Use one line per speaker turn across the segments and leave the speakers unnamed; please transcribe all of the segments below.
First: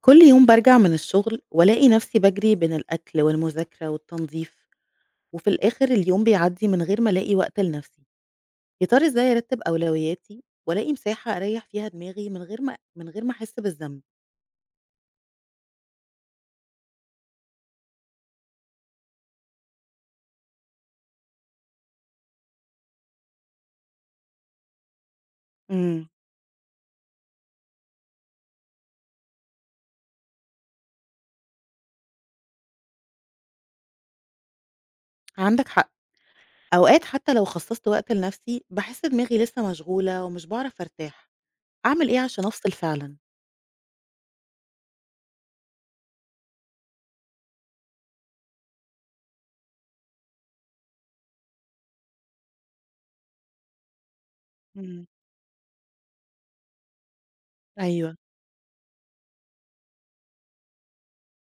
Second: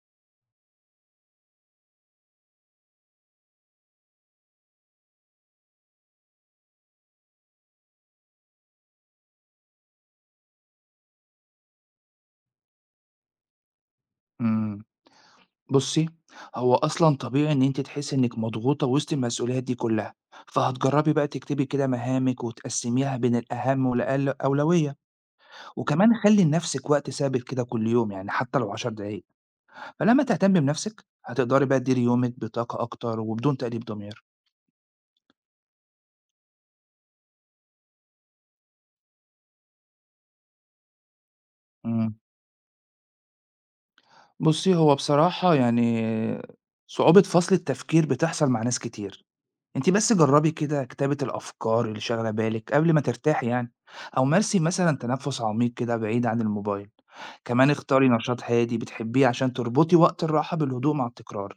كل يوم برجع من الشغل والاقي نفسي بجري بين الاكل والمذاكره والتنظيف، وفي الاخر اليوم بيعدي من غير ما الاقي وقت لنفسي. يا ترى ازاي ارتب اولوياتي والاقي مساحه اريح فيها دماغي من غير ما احس بالذنب؟
إمم، بُصّي، هو أصلًا طبيعي إن أنتِ تحسّي إنِّك مضغوطة وسط المسؤوليات دي كلّها، فهتجرّبي بقى تكتبي كده مهامِك وتقسّميها بين الأهم والأقل أولوية،
امم.
وكمان خلّي لنَفْسِك وقت ثابت كده كل يوم يعني حتى لو 10 دقايق، فلمّا تهتمّي بنَفْسِك هتقدري بقى تديري يومِك بطاقة أكتر وبدون تأنيب ضمير.
عندك حق، اوقات حتى لو خصصت وقت لنفسي بحس دماغي لسه مشغوله ومش بعرف ارتاح. اعمل
إمم،
ايه عشان افصل فعلا؟
بُصّي، هو بصراحة يعني صعوبة فصل التفكير بتحصل مع ناس كتير. أنتِ بس جرّبي كده كتابة الأفكار اللي شاغلة بالِك قبل ما ترتاحي يعني، أو مارسي مثلًا
امم.
تنفُّس عميق كده بعيد عن الموبايل، كمان اختاري
ايوه.
نشاط هادي بتحبيه عشان تربطي وقت الراحة بالهدوء مع التكرار.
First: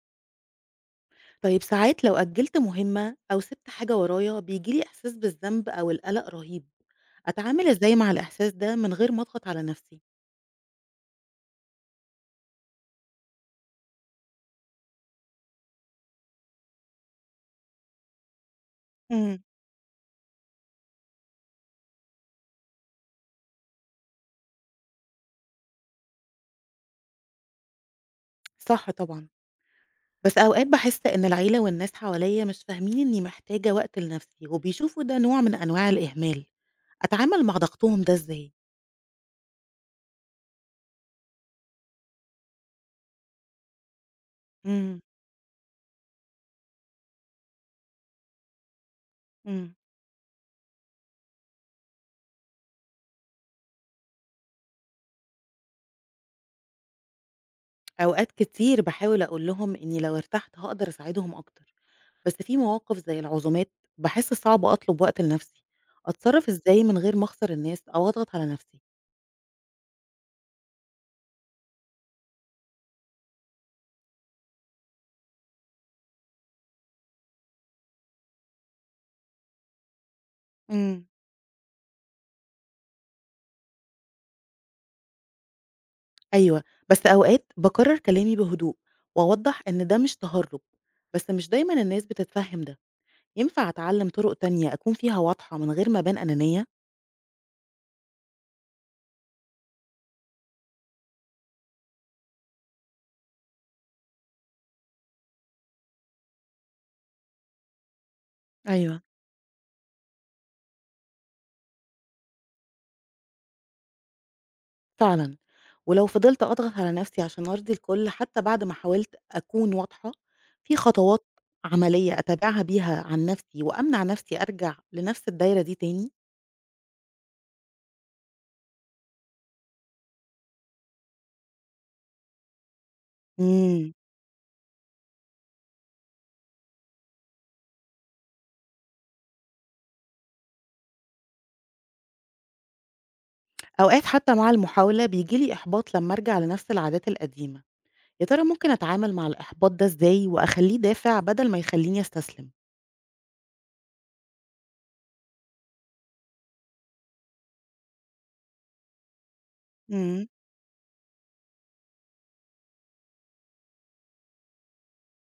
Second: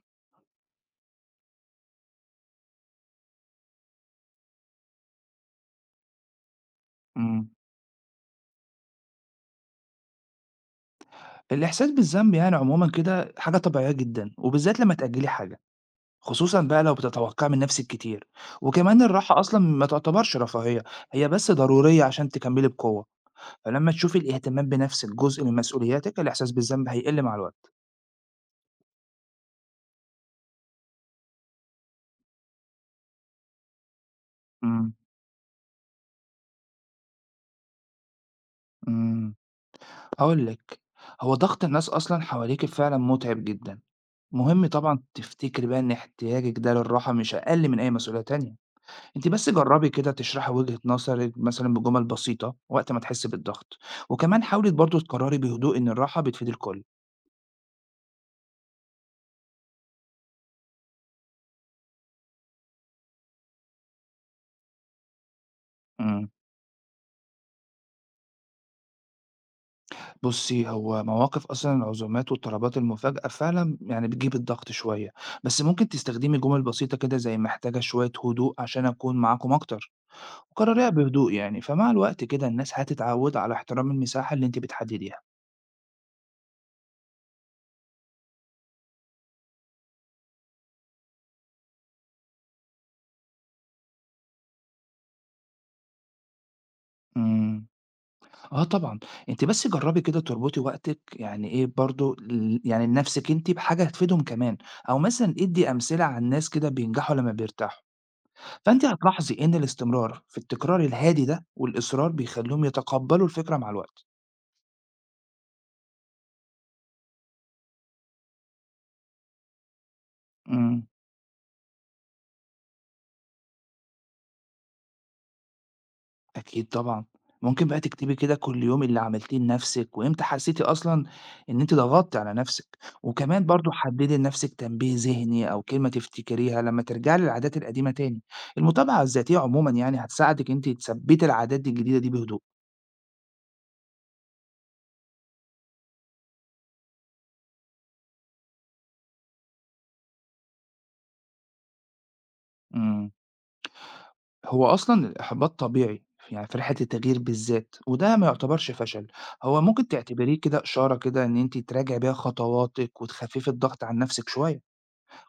طيب ساعات لو أجلت مهمة أو سِبت حاجة ورايا بييجي لي إحساس بالذنب أو القلق رهيب،
إمم،
أتعامل إزاي مع الإحساس ده من غير ما أضغط على نفسي؟
الإحساس بالذنب يعني عمومًا كده حاجة طبيعية جدًا، وبالذات لمّا تأجّلي حاجة، خصوصًا بقى لو بتتوقعي من نفسِك كتير، وكمان
إمم.
الراحة أصلًا ما تعتبرش رفاهية، هي بس ضرورية عشان تكمّلي بقوة، فلمّا تشوفي الاهتمام بنفسِك جزء من مسؤولياتِك، الإحساس بالذنب هيقِل مع الوقت.
صح طبعًا. بس أوقات باحس إن العيلة والناس حواليّا مش فاهمين إني محتاجة وقت لنفسي
إمم،
وبيشوفوا ده نوع من أنواع الإهمال، أتعامل مع ضغطهم ده إزاي؟
إمم. هاقول لِك، هو ضغط الناس أصلًا حواليكِ فعلًا مُتعِب جدًا، مهم
إمم.
طبعًا تفتكري بقى إن احتياجِك ده للراحة مش أقل من أي مسؤولية تانية، أنتِ بس
إمم.
جرّبي كده تشرحي وجهة نظرِك مثلًا بجُمل بسيطة وقت ما تحسّي بالضغط، وكمان حاولي برضه تقرّري بهدوء إن الراحة بتفيد الكل.
أوقات كتير باحاول أقول لهم إني لو ارتحت هاقدر أساعدهم أكتر. بس في مواقف زي العزومات باحس صعب أطلب وقت لنفسي،
إمم،
أتصرّف إزاي من غير ما أخسر الناس أو أضغط على نفسي؟
بُصّي، هو مواقف أصلًا العزومات والطلبات المفاجأة فعلًا يعني بتجيب الضغط شوية، بس ممكن تستخدمي جُمل بسيطة كده زي محتاجة شوية هدوء عشان أكون معاكم أكتر. وقرريها
إمم.
بهدوء يعني فمع الوقت كده الناس هتتعود على احترام المساحة اللي انت بتحدديها.
أيوه، بس أوقات باكرر كلامي بهدوء وأوضّح إن ده مش تهرُّب، بس مش دايمًا الناس بتتفهّم ده، ينفع أتعلم طرق تانية أكون فيها واضحة من غير ما أبان أنانية؟
امم اه طبعا، انت بس جربي كده تربطي وقتك يعني ايه برضو يعني لنفسك انت بحاجة هتفيدهم كمان، او مثلا ادي امثلة عن ناس كده بينجحوا لما بيرتاحوا، فانت
أيوه.
هتلاحظي ان الاستمرار في التكرار الهادي ده والاصرار بيخليهم يتقبلوا الفكرة مع الوقت.
فعلًا. ولو فضلت أضغط على نفسي عشان أرضي الكل حتى بعد ما حاولت أكون واضحة، في
امم
خطوات عملية أتابعها بيها عن نفسي وأمنع نفسي أرجع لنفس الدايرة دي تاني؟
أكيد طبعًا، ممكن بقى تكتبي كده كل يوم اللي عملتيه لنفسِك، وإمتى حسيتِ أصلًا إن أنتِ ضغطتِ على نفسِك، وكمان برضه
إمم.
حددي لنفسِك تنبيه ذهني أو كلمة تفتكريها لمّا ترجعي للعادات القديمة تاني، المتابعة الذاتية عمومًا يعني هتساعدِك أنتِ تثبّتي العادات دي الجديدة دي بهدوء.
أوقات حتى مع المحاولة بييجي لي إحباط لمّا أرجع لنفس العادات القديمة، يا ترى ممكن أتعامل مع الإحباط ده إزاي وأخلّيه دافع بدل ما يخلّيني أستسلم؟
إمم، هو أصلًا الإحباط طبيعي، يعني في رحلة التغيير بالذات، وده ما يعتبرش فشل، هو ممكن
إمم.
تعتبريه كده إشارة كده إن أنتِ تراجعي بيها خطواتِك وتخففي الضغط عن نفسِك شوية.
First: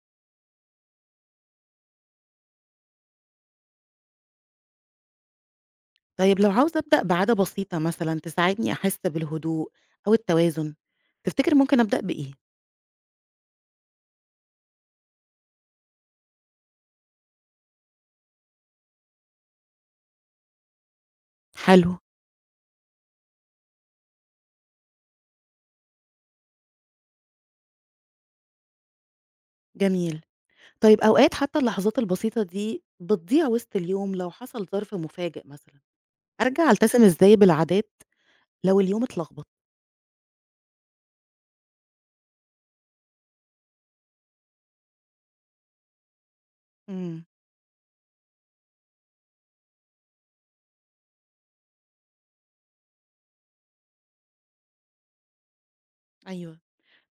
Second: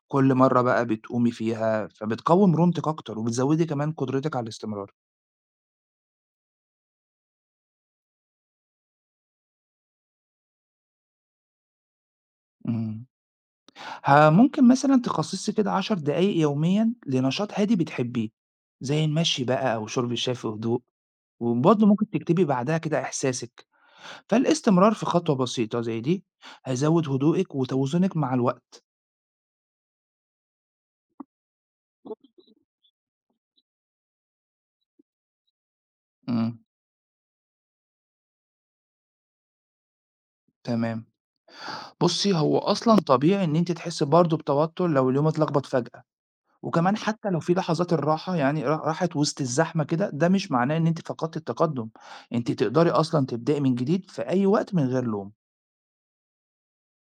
كل مرّة بقى بتقومي فيها، فبتقوّي مرونتِك أكتر، وبتزوّدي كمان قدرتِك على الاستمرار.
طيب لو عاوزة أبدأ بعادة بسيطة مثلًا تساعدني أحس بالهدوء أو التوازن، تفتكر ممكن أبدأ بإيه؟
إمم. ممكن مثلًا تخصّصي كده 10 دقايق يوميًا لنشاط هادي بتحبيه، زي المشي بقى أو شُرب الشاي في هدوء، وبرضه
حلو.
ممكن تكتبي بعدها كده إحساسِك، فالاستمرار في خطوة بسيطة زي دي هيزوّد هدوئِك وتوازنِك مع الوقت.
جميل. طيب أوقات حتى اللحظات البسيطة دي بتضيع وسط اليوم لو حصل ظرف مفاجئ مثلًا،
إمم،
أرجع ألتزم إزاي بالعادات لو اليوم اتلخبط؟
تمام. بُصّي، هو أصلًا طبيعي إن أنتِ تحسّي برضه بتوتُّر لو اليوم اتلخبط فجأة. وكمان
إمم.
حتى لو في لحظات الراحة يعني راحت وسط الزحمة كده، ده مش معناه إن أنتِ فقدتِ التقدُّم، أنتِ تقدري أصلًا تبدئي من جديد في أي وقت من غير لوم.
أيوه.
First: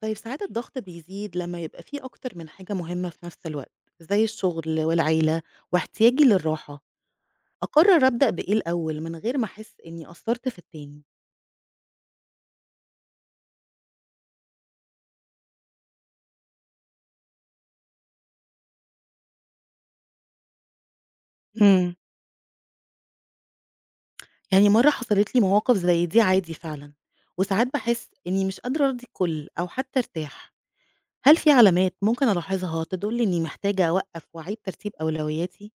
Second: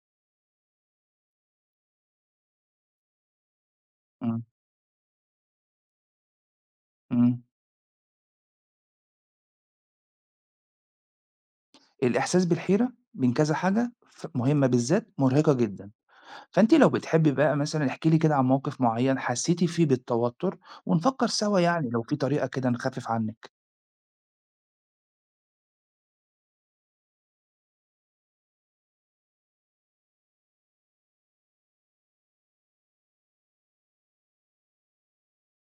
طيب ساعات الضغط بيزيد لما يبقى فيه أكتر من حاجة مهمة في نفس الوقت زي
إمم،
الشغل والعيلة واحتياجي للراحة،
إمم.
أقرر أبدأ بإيه الأول من غير ما أحس إني قصرت في التاني؟
الإحساس بالحيرة من كذا حاجة مهمة بالذات مرهقة جدًا، فأنتِ لو بتحبي بقى مثلًا احكي لي كده عن موقف معيّن حسيتِ فيه بالتوتر ونفكّر سوا يعني
امم.
لو في طريقة كده نخفف عنِّك.
يعني مرة حصلت لي مواقف زي دي عادي فعلا، وساعات بحس إني مش قادرة أرضي الكل أو حتى أرتاح. هل في علامات ممكن ألاحظها تدل إني محتاجة أوقف وأعيد ترتيب أولوياتي؟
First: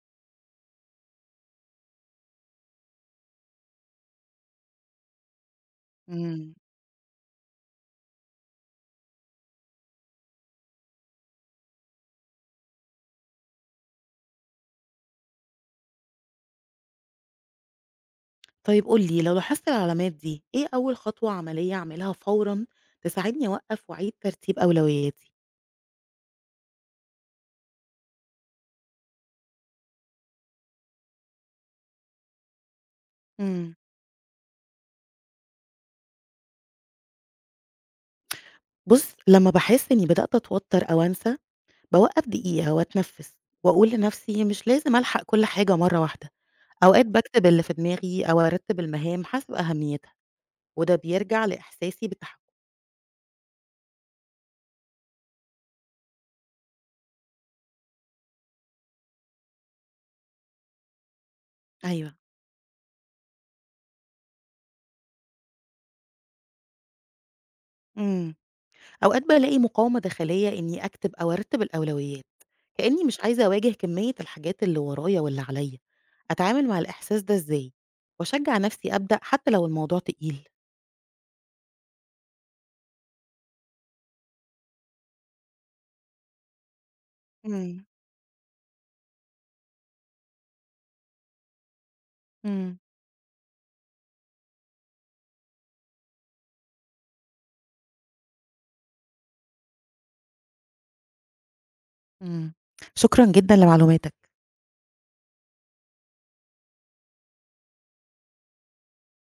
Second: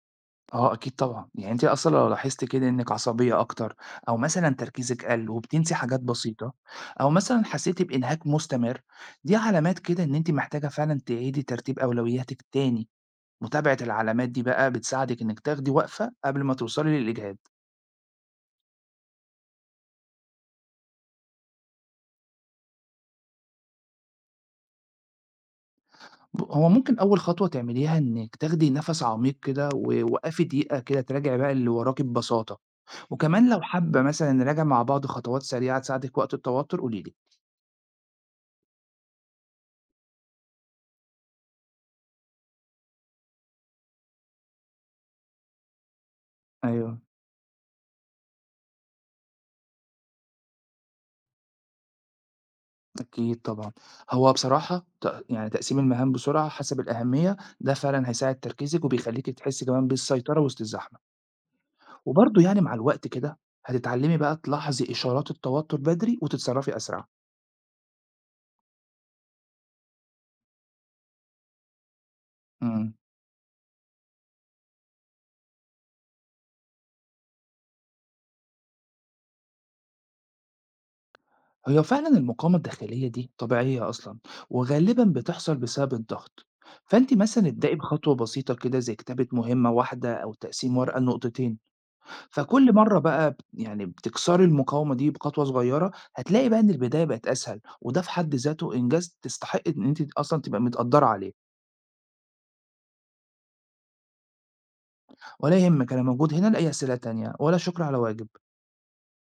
آه أكيد طبعًا، يعني أنتِ أصلًا لو لاحظتِ كده إنِّك عصبية أكتر أو مثلًا تركيزِك قَل وبتنسي حاجات بسيطة
امم.
أو مثلًا حسيتِ بإنهاك مستمر، دي علامات كده إن أنتِ محتاجة فعلًا تعيدي ترتيب أولوياتِك تاني، متابعة العلامات دي بقى بتساعدِك إنِّك تاخدي وقفة قبل ما توصلي للإجهاد،
طيب قولي لو لاحظت العلامات دي إيه أول خطوة عملية أعملها فورا تساعدني أوقف وأعيد ترتيب أولوياتي؟
هو ممكن أول خطوة تعمليها إنِّك تاخدي نَفَس عميق كده ووقّفي دقيقة كده تراجعي بقى اللي وراكِ ببساطة، وكمان لو
إمم.
حابة مثلًا نراجع مع بعض خطوات سريعة تساعدِك وقت التوتر قولي لي.
بُص، لمّا باحس إنّي بدأت أتوتّر أو أنسى، باوقّف دقيقة وأتنفّس وأقول لنفسي مش لازم ألحق كل حاجة مرّة واحدة.
أيوه.
أوقات باكتب اللي في دماغي أو أرتّب المهام حسب أهميتها، وده بيرجع لإحساسي بالتحكم.
أكيد طبعًا. هو بصراحة يعني تقسيم المهام بسرعة حسب الأهمية، ده فعلًا هيساعد تركيزِك وبيخلّيكِ تحسّي كمان بالسيطرة وسط الزحمة.
أيوه.
وبرضه يعني مع الوقت كده هتتعلّمي بقى تلاحظي إشارات التوتر بدري وتتصرّفي أسرع.
إمم. أوقات بالاقي مقاومة داخلية إنّي أكتب أو أرتّب الأولويات،
إمم.
كإنّي مش عايزة أواجه كمية الحاجات اللي ورايا واللي عليَّ. أتعامل مع الإحساس ده إزاي؟ وأشجّع نفسي أبدأ حتى لو الموضوع تقيل؟
هي فعلًا المقاومة الداخلية دي طبيعية أصلًا وغالبًا بتحصل بسبب الضغط. فأنتِ مثلًا ابدئي
إمم.
بخطوة بسيطة كده زي كتابة مهمة واحدة أو تقسيم ورقة لنقطتين. فكل
إمم.
مرّة بقى يعني بتكسري المقاومة دي بخطوة صغيّرة، هتلاقي بقى إن البداية بقت أسهل، وده في حد ذاته إنجاز تستحقي إن أنتِ أصلًا تبقى متقدّرة عليه،
إمم. شكرًا جدًا لمعلوماتك.
ولا يهمِّك أنا موجود هنا لأي أسئلة تانية، ولا شكر على واجب.